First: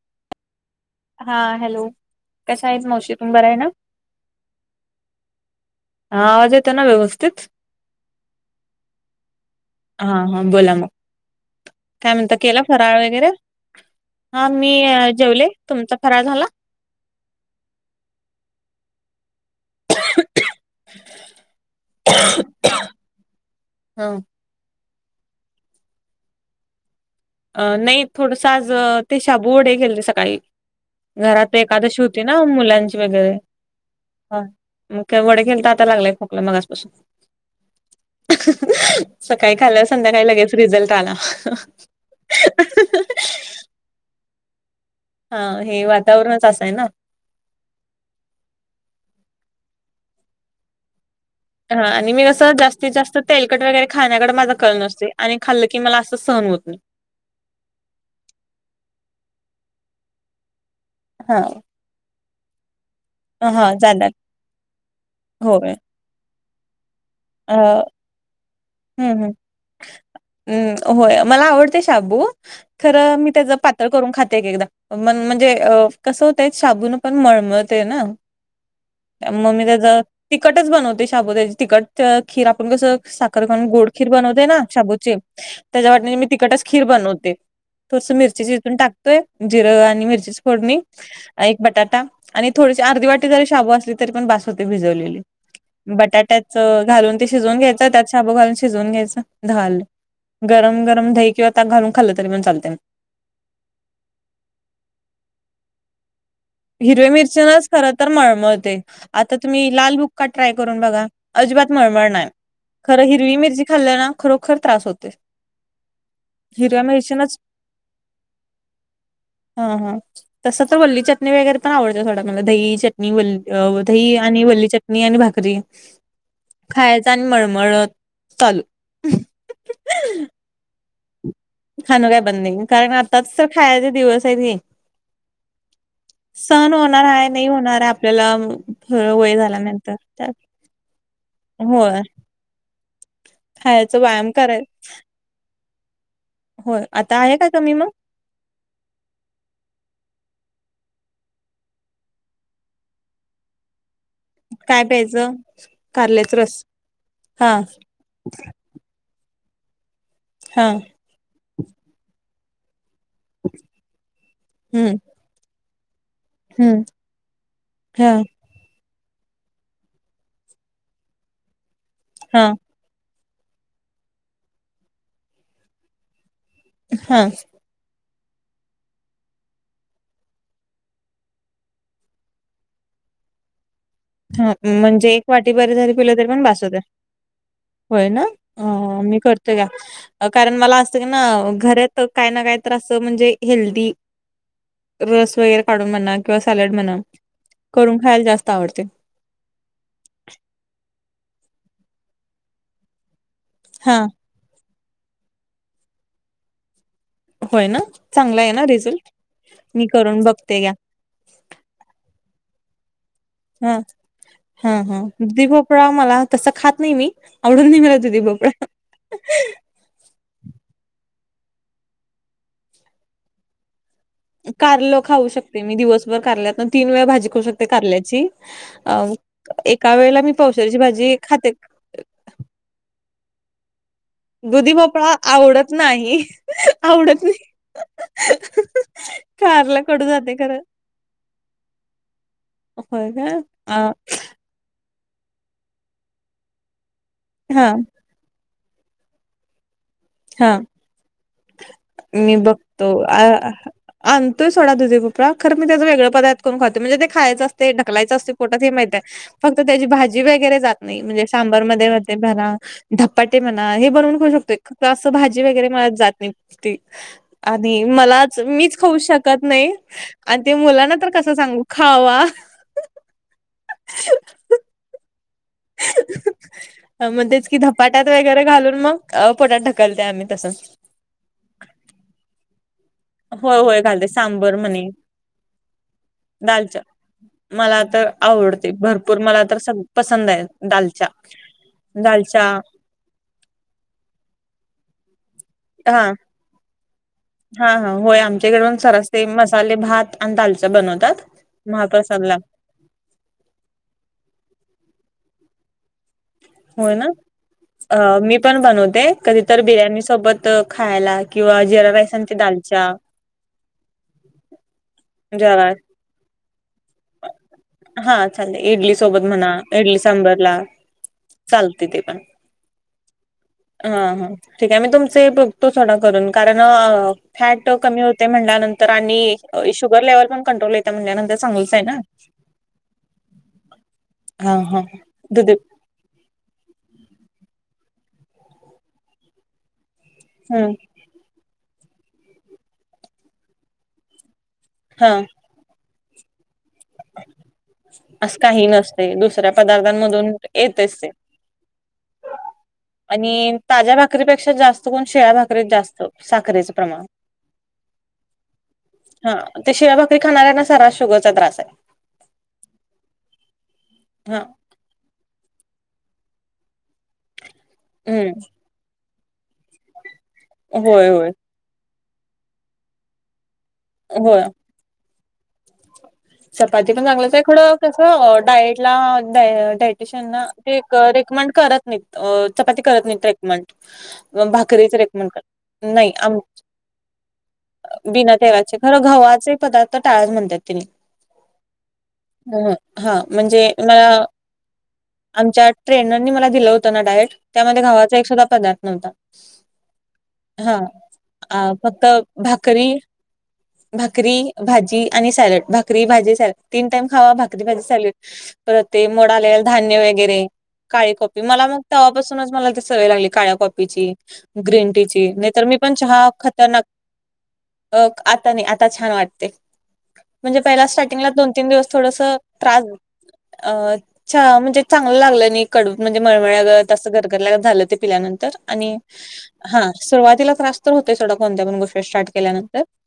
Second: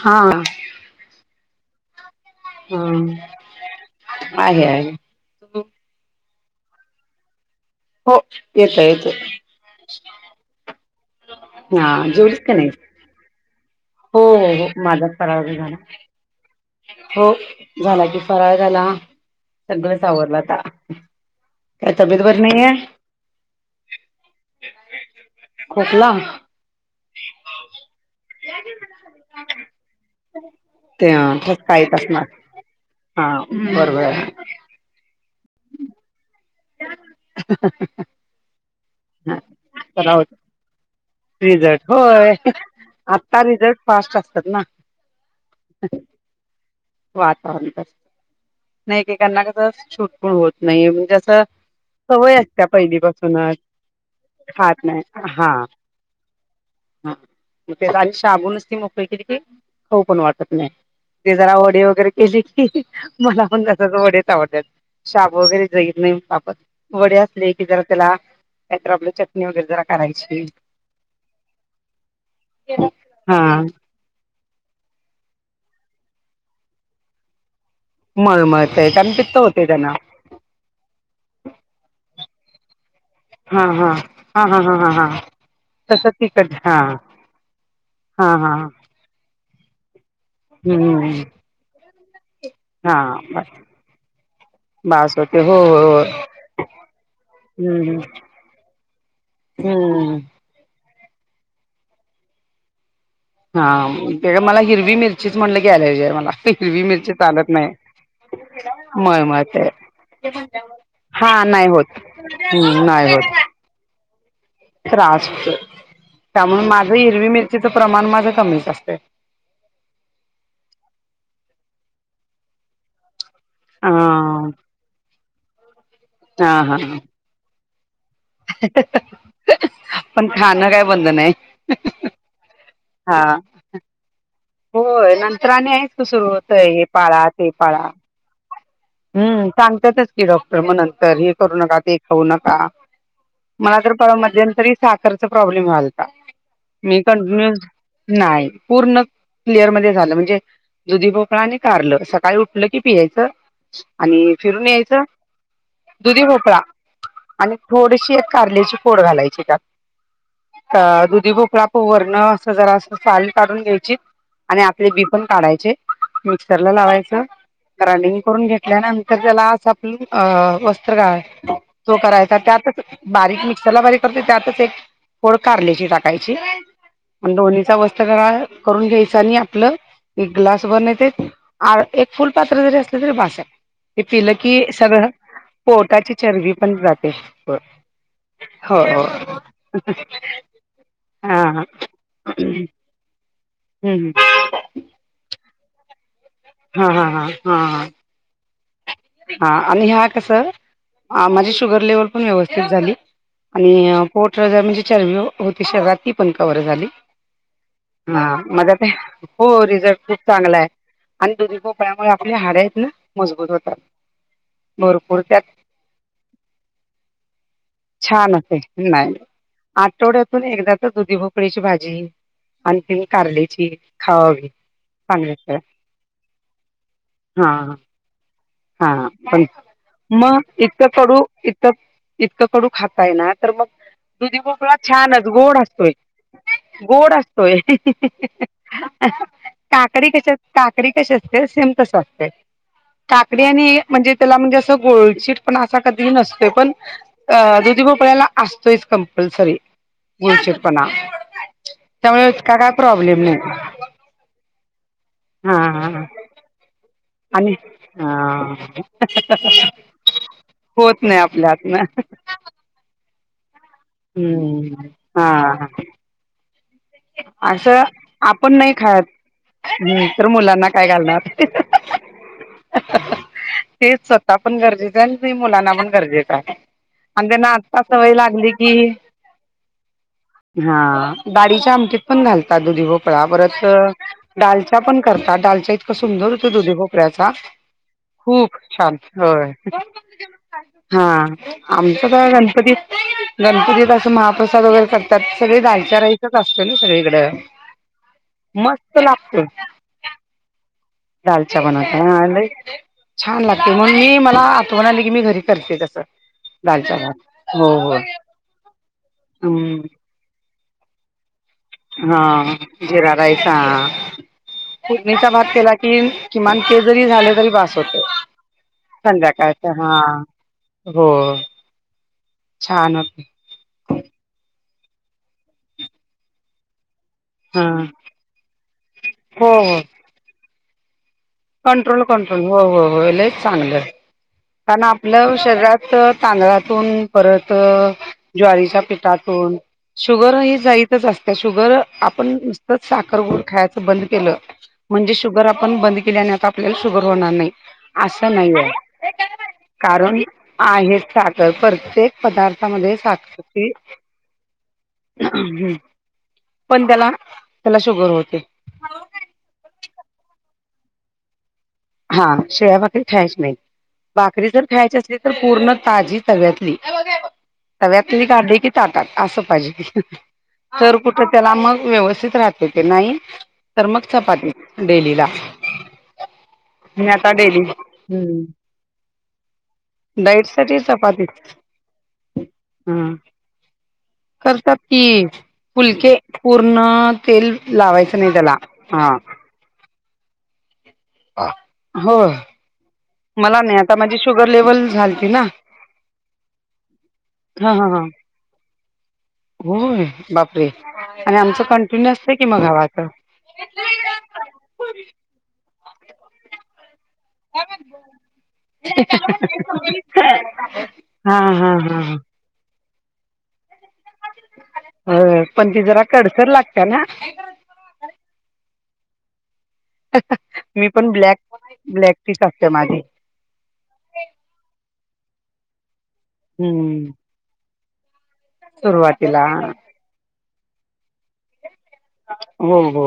हा. हा, हॅलो. कशा आहेत हम, मावशी तुम्ही बरा आहे ना आहे आहे. हा, आवाज येतो ना व्यवस्थित. हो, येतोय येतोय. हा हा, बोला मग हा काय म्हणता, जेवलीस का केला नाही फराळ वगैरे. हो हो हा, हो मी माझा फराळ जेवले वगैरे झाला तुमचा, फराळ झाला. हो झाला की, फराळ झाला. सगळंच आवरला आता, काय तब्येत बरी नाही ए. हो. खोकला. अ.. नाही थोडंसं आज ते, शाबू वडे केलेते सकाळी ते घरात. ते ठसका येत एकादशी होती असणार ना, मुलांची हा वगैरे बरोबर हा. आहे मग काय वडे केलंत आता, लागलाय खोकला मगाचपासून. सकाळी खाल्यावर, सराव संध्याकाळी लगेच रिझल्ट आला. रिझल्ट होय. आता रिझल्ट फास्ट असत्यात ना. हा, हे वातावरणच असं आहे ना. वातावरण तसं, नाही एकेकांना कसं सूट पण होतं नाही. म्हणजे अस, हा आणि मी कसं जास्तीत जास्त तेलकट वगैरे खाण्याकडे माझं कल खात नाही नसते, आणि खाल्लं की मला असं सहन होत नाही. हां मग तेच आणि शाबू नुस्ती मोकळी केली, की खाऊ पण वाटत नाही. ते हा जरा वडे वगैरे केली की. मला पण हा तसंच जाणार वडेच आवडत्यात, शाबू वगैरे होय जाईत नाही. मला पण वडे असती लै अ की जरा त्याला, काय तर आपली हम्म हम्म चटणी जरा करायची. हम्म होय मला आवडते शाबू खरं मी, हा त्याचं पातळ करून खात एकेकदा म्हणजे कसं होतंय. शाबून पण मळमळ ते ना, मळमळतय कारण पित्त मग मी होतय त्यांन त्याचं. तिखटच बनवते शाबुदाची तिकखट खीर आपण कसं साखर हा घालून हा गोडखीर हा बनवते ना हा हा हा हा शाबूची त्याच्या तस वाटनीची मी तिकट तिकटच हा खीर बनवते. थोडस हा मिरची हा चेचून टाकतोय जिरं आणि मिरचीच फोडणी हम्म एक बटाटा आणि थोडीशी हा अर्धी वाटी जरी बस शाबू असली तरी पण बस होते बास भिजवलेली. होते हो हो बटाट्याच घालून ते शिजवून घ्यायचं हम्म त्यात, शाबू घालून शिजवून घ्यायचं झालं, हम्म गरम गरम दही किंवा ताक घालून खाल्लं तरी पण चालते ना. हा ते मला हिरवी मिरची म्हटलं की एलर्जी हाय मला. हिरवी हिरव्या मिरची चालत नच नाही. खर तर मळमळते आता मळमळतय तुम्ही लाल बुक्का ट्राय करून बघा. हा नाही अजिबात होत मळमळ नाही हम्म खरं नाही होत हिरवी मिरची खाल्ली ना खरोखर त्रा त्रास होतोय, त्यामुळे माझं हिरवी मिरचीनच मिरचीचं प्रमाण माझं कमीच असतं. हा हा तस तर वल्ली चटणी वगैरे पण आवडते थोडा मला दही चटणी वल्ली. अ दही आणि वल्ली चटणी आणि भाकरी. हा हा खायचं आणि मळमळ, पण खाणं काय बंद नाही. खाण काय बंद नाही, कारण हा आताच तर खायचे दिवस आहेत. होय नंतर आणि आहेच क सुरू होतय सण हे होणार पाळा आहे नाही ते होणार पाळा. आहे आपल्याला वय हम्म झाल्यानंतर सांगतातच की डॉक्टर मग नंतर हे करू नका ते होय खाऊ नका. मला तर खायचं परवा व्यायाम कराय मध्यंतरी साखर प्रॉब्लेम झालता. होय मी आता आहे का कंटिन्यू कमी मग नाय पूर्ण, क्लिअर मध्ये झालं, म्हणजे दुधी भोकळा आणि कारलं सकाळी उठलं की पियायचं. आणि फिरून यायचं. [unintelligible] दुधी भोपळा रस हा आणि थोडीशी कारल्याची फोड घालायची त्यात. हा अ दुधी भोपळा पो वरन अशी जरा अस साल काढून घ्यायची. आणि हम्म आतले बी पण काढायचे मिक्सरला हम्म लावायचं हा ग्राइंडिंग करून घ्या त्यानंतर त्याला असा आपलं वस्त्रगाळ करायचा तो करायचा हा त्यात बारीक मिक्सरला बारीक करते त्यातच एक फोड कारल्याची टाकायची हा दोन्हीचा वस्त्रगाळ वस्त्रगाळ करून घ्यायचा. त्यानी आपलं एक ग्लास बनते एक फुल पात्र जरी असलं तरी बास. हे पिलं हा की सगळ म्हणजे एक वाटी बरी जरी पोटाची पिलं तरी चरबी बास पण होतंय. जाते. होय ना हो हो मी करतो घ्या, कारण मला असतं का हा ना हा घरात काय ना काय असं म्हणजे हेल्दी हम्म रस वगैरे. काडून म्हणा किंवा सॅलड हा म्हणा हा हा हा करून हा खायला जास्त आवडते. हा आणि ह्या कसं माझी शुगर लेवल पण व्यवस्थित झाली. हा आणि पोट म्हनजे चरबी तेही कव्हर झाली. होय ना? हा चांगला आहे ना माजा ते रिझल्ट? हो मी रिझल्ट खूप करून चांगला बघते आहे. घ्या. आणि दुधी भोपळ्या मुळे आपली हाडे आहेत ना मजबूत होतात. हा हा हा भरपूर त्यात दुधी भोपळा मला तसं खात नाही मी आवडून नाही मला दुधी भोपळा. नाय आठवड्यातून एकदा तर दुधी भोपळीची भाजी आणखी कारलीची कारल खाऊ शकते मी दिवसभर कारल्यात ना तीन वेळा भाजी खाऊ शकते हां कारल्याची. अ हां पण एका वेळेला मी मग पावशेर ची इतकं भाजी कडू खाते. इतकं इतकं कडू खातातय ना तर मग, दुधी भोपळा छानच गोड असतोय गोड आवडत नाही. असतोय. ह हे हे हं कारला कडू काकडी कशी जाते खरं काकडी कशी असते सेम तसं असतय. होय का काकडी आणि अ म्हणजे त्याला म्हणजे असं गोळचीट पणा असं कधी नसतोय पण अ हा दुधी, भोपळ्याला असतोयच कंपल्सरी हा गुळचिट पणा. मी बघतो अ आणतोय सोडा दुधी भोपळा खरं मी त्याचा हा वेगळा पदार्थ करून खातो म्हणजे ते खायचं आणि असते ढकलायचं असते पोटात हा हे माहिते आहे फक्त त्याची भाजी वगैरे जात नाही होत म्हणजे आपल्या हातनं. सांबरमध्ये ते म्हणा धपाटे म्हणा हे बनवून खाऊ हम्म. शकतोय असं हा भाजी हा वगैरे मला जात नाही. ती आणि असं मलाच आपण नाही मीच खाऊ खात शकत नाही तर आणि ते काय मुलांना तर घालणार? कसं सांगू खावा. ते स्वतः पण गरजेचं आहे आणि ते मुलांना पण गरजेचं आहे. अ, आणि मग तेच त्यांना की आता धपाट्यात सवय वगैरे लागली घालून की मग अ, पोटात ढकलते आम्ही तसं. हा. दाळीच्या आमटीत पण घालाटा दुधी, भोप पळा होय परत अ होय घालते सांबर डालच्या म्हणे पण करतात डालच्या इतकां सुंदर होतो दुधी दालच्या भोपळ्याचा. मला आता खूप छान होय आहे हा दालच्या. आमचं तर दालच्या गणपती गणपतीत असं महाप्रसाद वगैरे करतात सगळे दालचा हा राईसच असत ना सगळीकडे. हा हा होय आमच्याकडे पण सरास ते मसाले भात आणि दालचा बनवतात. दालचा बनवतात हा महाप्रसादला लय छान लागते म्हणून मी मला आठवण आली की मी घरी करते तसं. हो दालच्या ना भात हो हो अ मी पण बनवते कधी तर बिर्याणी हम्म सोबत खायला. किंवा जिरा राईस हा आणि ते दालच्या जिरा राईस हा. फोडणीचा भात जरा केला कि किमान ते जरी झाले तरी बास होतय हा चालेल इडली सोबत म्हणा संध्याकाळ. इडली सांबारला हो. चालते ते पण. छान होते. हा हा ठीक आहे मी तुमचे बघतो सोडा करून कारण अ हा फॅट कमी होते म्हणल्यानंतर हो आणिअ इ हो शुगर लेव्हल पण कंट्रोल येते म्हणल्यानंतर चांगलंच आहे ना कंट्रोल कंट्रोल हो हो लय चांगलं हा कारण हा आपलं दुध शरीरात तर तांदळातून परत ज्वारीच्या पिठातून शुगर ही हम्म जाय चच असते शुगर आपण नुसतं साखर, गूळ खायचं बंद केल हा म्हणजे शुगर आप पण बंद केल्या आणि आता आपल्याला शुगर होणार नाही असं काही नाहीये नसते दुसऱ्या कारण पदार्थांमधून येतच आहेस ते तर प्रत्येक पदार्थामध्ये साखर आणि ही ताज्या भाकरीपेक्षा जास्त कोण शिळ्या भाकरीत हम्म जास्त साखरेचं प्रमाण त्याला शुगर होते. हा ते शिळ्या भाकरी खाणाऱ्यांना सरा शुगरचा त्रास आहे. हा शिळ्या भाकरी खायच्या नाहीत हा भाकरी जर ख्याची असली तर पूर्ण ताजी तव्यातली तव्यातली हम्म काढली की ताटात असं पाहिजे तर होय कुठे होय त्याला मग व्यवस्थित राहते ते नाही. तर मग होय चपाती डेली ला. चपाती पण मी आता चांगलंच आहे खूडं कसं हम्म डायट ला डा डाईट पेशंटना ते साठी क चपाती रेकमंड करत नाहीत अ चपाती करत ह नाही रेकमंड. मग करतात भाकरीच की रेकमंड करता. नाही फुलके आम पूर्ण तेल लावायचं नाही बिना त्याला तेलाचे खरं हा गव्हाचे पदार्थ टाळच म्हणत्यात तेनी हो हा म्हणजे नाही आता मला माझी शुगर लेवल झालती ना आमच्या ट्रेनरनी मला दिलं होतं ना डायट हा त्यामध्ये हा हा गव्हाचा एक सुद्धा पदार्थ नव्हता होय बापरे हा आणि अ आमचं फक्त कंटिन्यू असतय की मग भाकरी गव्हाच भाकरी भाजी आणि सॅलड भाकरी भाजी सॅलड तीन टाईम खावा भाकरी भाजी सॅलड परत ते मोडआलेले धान्य वगैरे काळी हा कॉफी मला हा मग हा तवापासून मला ती सवय लागली काळ्या कॉपीची ग्रीन टी ची हो नाहीतर मी ती पण जरा चहा कडसर लागते खतरनाक ना अ आता नाही आता छान वाटते म्हणजे पहिला मी पण स्टार्टिंगला ब्लॅक दोन तीन दिवस ब्लॅक थोडसं टीच असते त्रास माझी अ च म्हणजे चांगल लागलं नाही कडू म्हणजे मळमळमळ्यागत हम्म असं करत फिरल्यागत झाल ते पिल्यानंतर आणि सुरुवातीला हा सुरुवातीला त्रास तर होते सोडा कोणत्या पण गोष्टी ते स्टार्ट हो केल्यानंतर हो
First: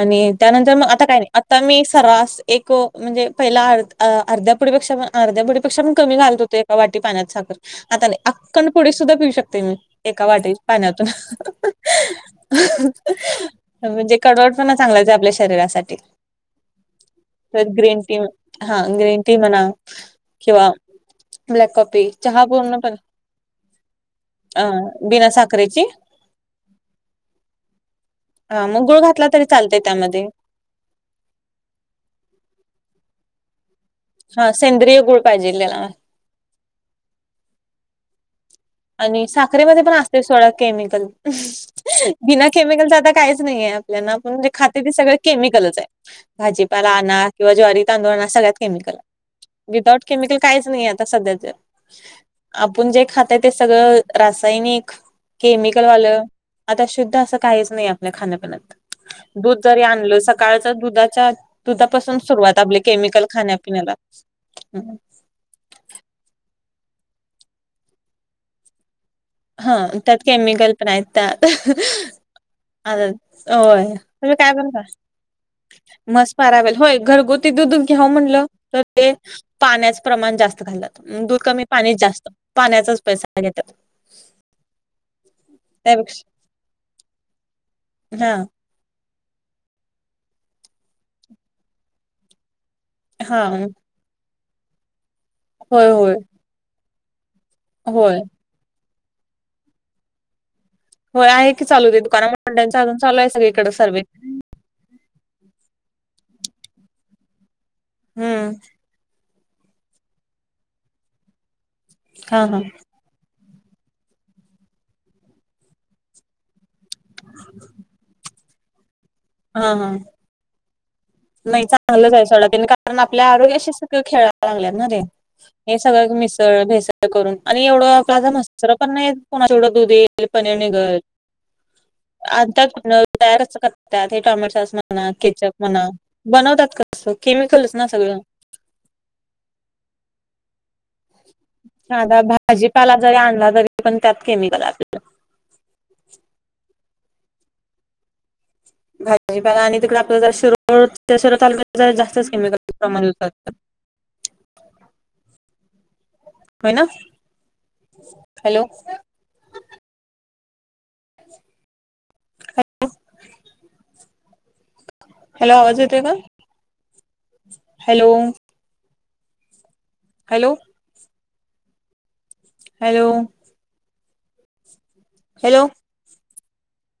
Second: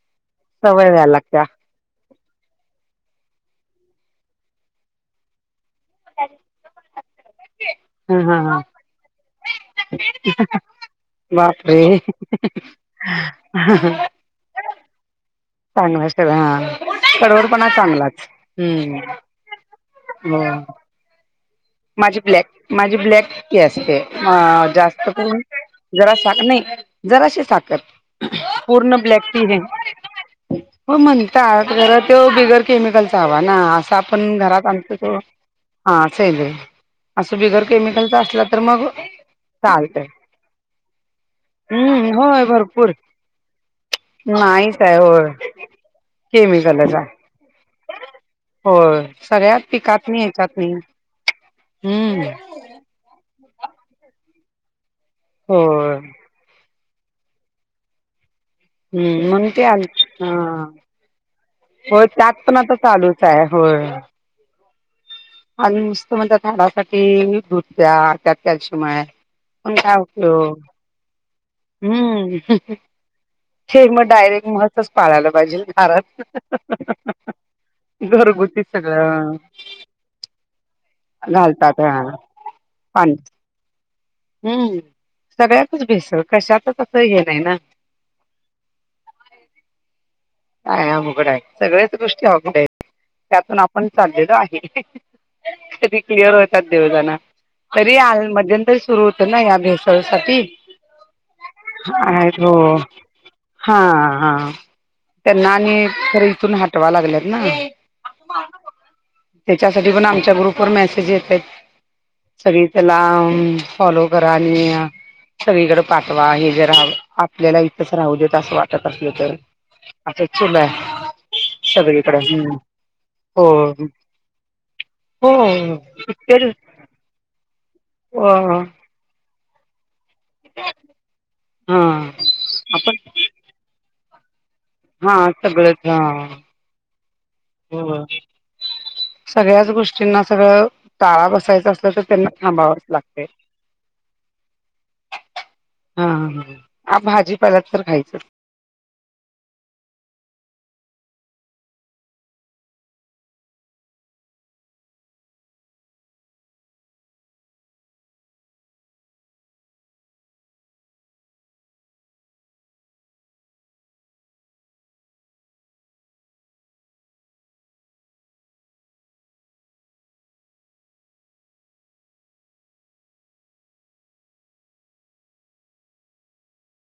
आणि त्यानंतर म सवय आता व्हायला काय नाही लागत्या पण मी सरास एक अ म्हणजे पहिला अर्ध्या पुडीपेक्षा पण अर्धा पुडीपेक्षा पण कमी घालत होते एका वाटी पाण्यात साखर आता नई हा हा हा अखंड पुडी सुद्धा पिऊ एका वाटी पाण्यातून बापरे म्हणजे कडवट पण चांगला ते आपल्याशी चांगला सवय हा कडवटपणा चांगलाच हू ते म्हणा म्ह किंवा ब्लॅक कॉफी माझी चहा ब्लॅक पूर्ण पण माझी ब्लॅक टी असते अ जास्त बिना करून साखरेची पण जरासा नई जराशी साखर हा मग पूर्ण गुळ घातला ब्लॅक टी तरी चालतय त्यामध्ये नाही हो म्हणता जरा त्यो बिगर केमिकलचा हवा ना असा पण हा घरात आमच सेंद्रिय तो गुळ पाहिजे त्याला हा असं बिगर केमिकलचा असला तर मग आणि साखरेमध्ये पण चालतंय असते सोडा केमिकल हम्म होय बिना भरपूर केमिकलच आता काहीच नाहीये आपल्यांना पण खाते नाहीच ते आहे सगळ होय केमिकलच आहे भाजीपाला केमिकलच आहे आना किंवा ज्वारी तांदूळ आना सगळ्यात केमिकल होय सगळ्यात विदाउट केमिकल कायच नाही आता सध्या तर हू आपण जे खाते ते सगळं रासायनिक केमिकल होय वाल आता शुद्ध असं कायच नाही आपल्या खाण्या पिण्यात हम्म म्हणून दूध ते जरी आल आणलं हा सकाळच दुधाचा होय दुधापासून त्यात पण सुरुवात आता आपला चालूच केमिकल तेन आहे होय खाण्यापिण्याला हू आणि नुसतं म्हणतात हाडासाठी दूध प्या त्यात कॅल्शियम हाय हा त्यात केमिकल पण आहे त्या हम्म हे होय मग तुम्ही डायरेक्ट काय करता म्हसच पाळायला पाहिजे घरात मस पारावेल होय घरगुती दूध घ्याव म्हटलं घरगुती तर ते सगळं पाण्यात प्रमाण जास्त घालतात दूध कमी घालतात पाणीच हा जास्त पाण्याचाच पैसा घेतात हू सगळ्यातच भेसळ त्यापेक्षा कशातच असं हे नाही ना हा काय अवघड आहे सगळ्याच गोष्टी अवघड आहेत हा त्यातून आपण चाललेलो आहे होय कधी होय क्लियर होतात देव जाणा तरी आ होय मध्यंतरी सुरू होत ना या भेसळसाठी होय आहे की चालू दे दुकाना हॅलो अजून चालू आहे सगळीकडे हा सर्वे हा त्यांना आणि तर इथून हटवा लागल्यात ना. हम्म त्याच्यासाठी पण आमच्या ग्रुप वर मेसेज येतय, सगळी चला हा हम्म. फॉलो करा आणि, सगळीकडे पाठवा, हे जरा आपल्याला इथेच राहू द्या. असं वाटलं असलं तर. हा हा. असंच चालू आहे. नाही चांगलंच आहे सगळीकडे सोडा ते, त्यांनी कारण आपल्या हो आरोग्याशी असं सगळं खेळायला लागल्यात ना ते. हो हे सगळंच इतके मिसळ भेसळ करून आणि एवढं [unintelligible] पण नाही कोणाच एवढं दूध येईल, पनीर निघल. हा आता आपण तयार कसं करत्यात, हे टोमॅटो सॉस म्हणा हा केचप सगळंच म्हणा, हा लावतात का तसं, केमिकलच ना हो सगळं. सगळ्याच गोष्टींना सगळं टाळा बसायचा असलं तर साधा त्यांना थांबावच भाजीपाला जरी लागतय. आणला तरी पण त्यात केमिकल आपल्याला हा, हा भाजीपाला तर खायचं भाजीपाला आणि, तिकडे आपलं जर शिरोळ तालुक्यात जरा जास्तच केमिकल प्रमाणांत [inaudible] होयना, हॅलो! हॅलो. हॅलो आवाज येतोय का? हॅलो! हॅलो! हॅलो! हॅलो!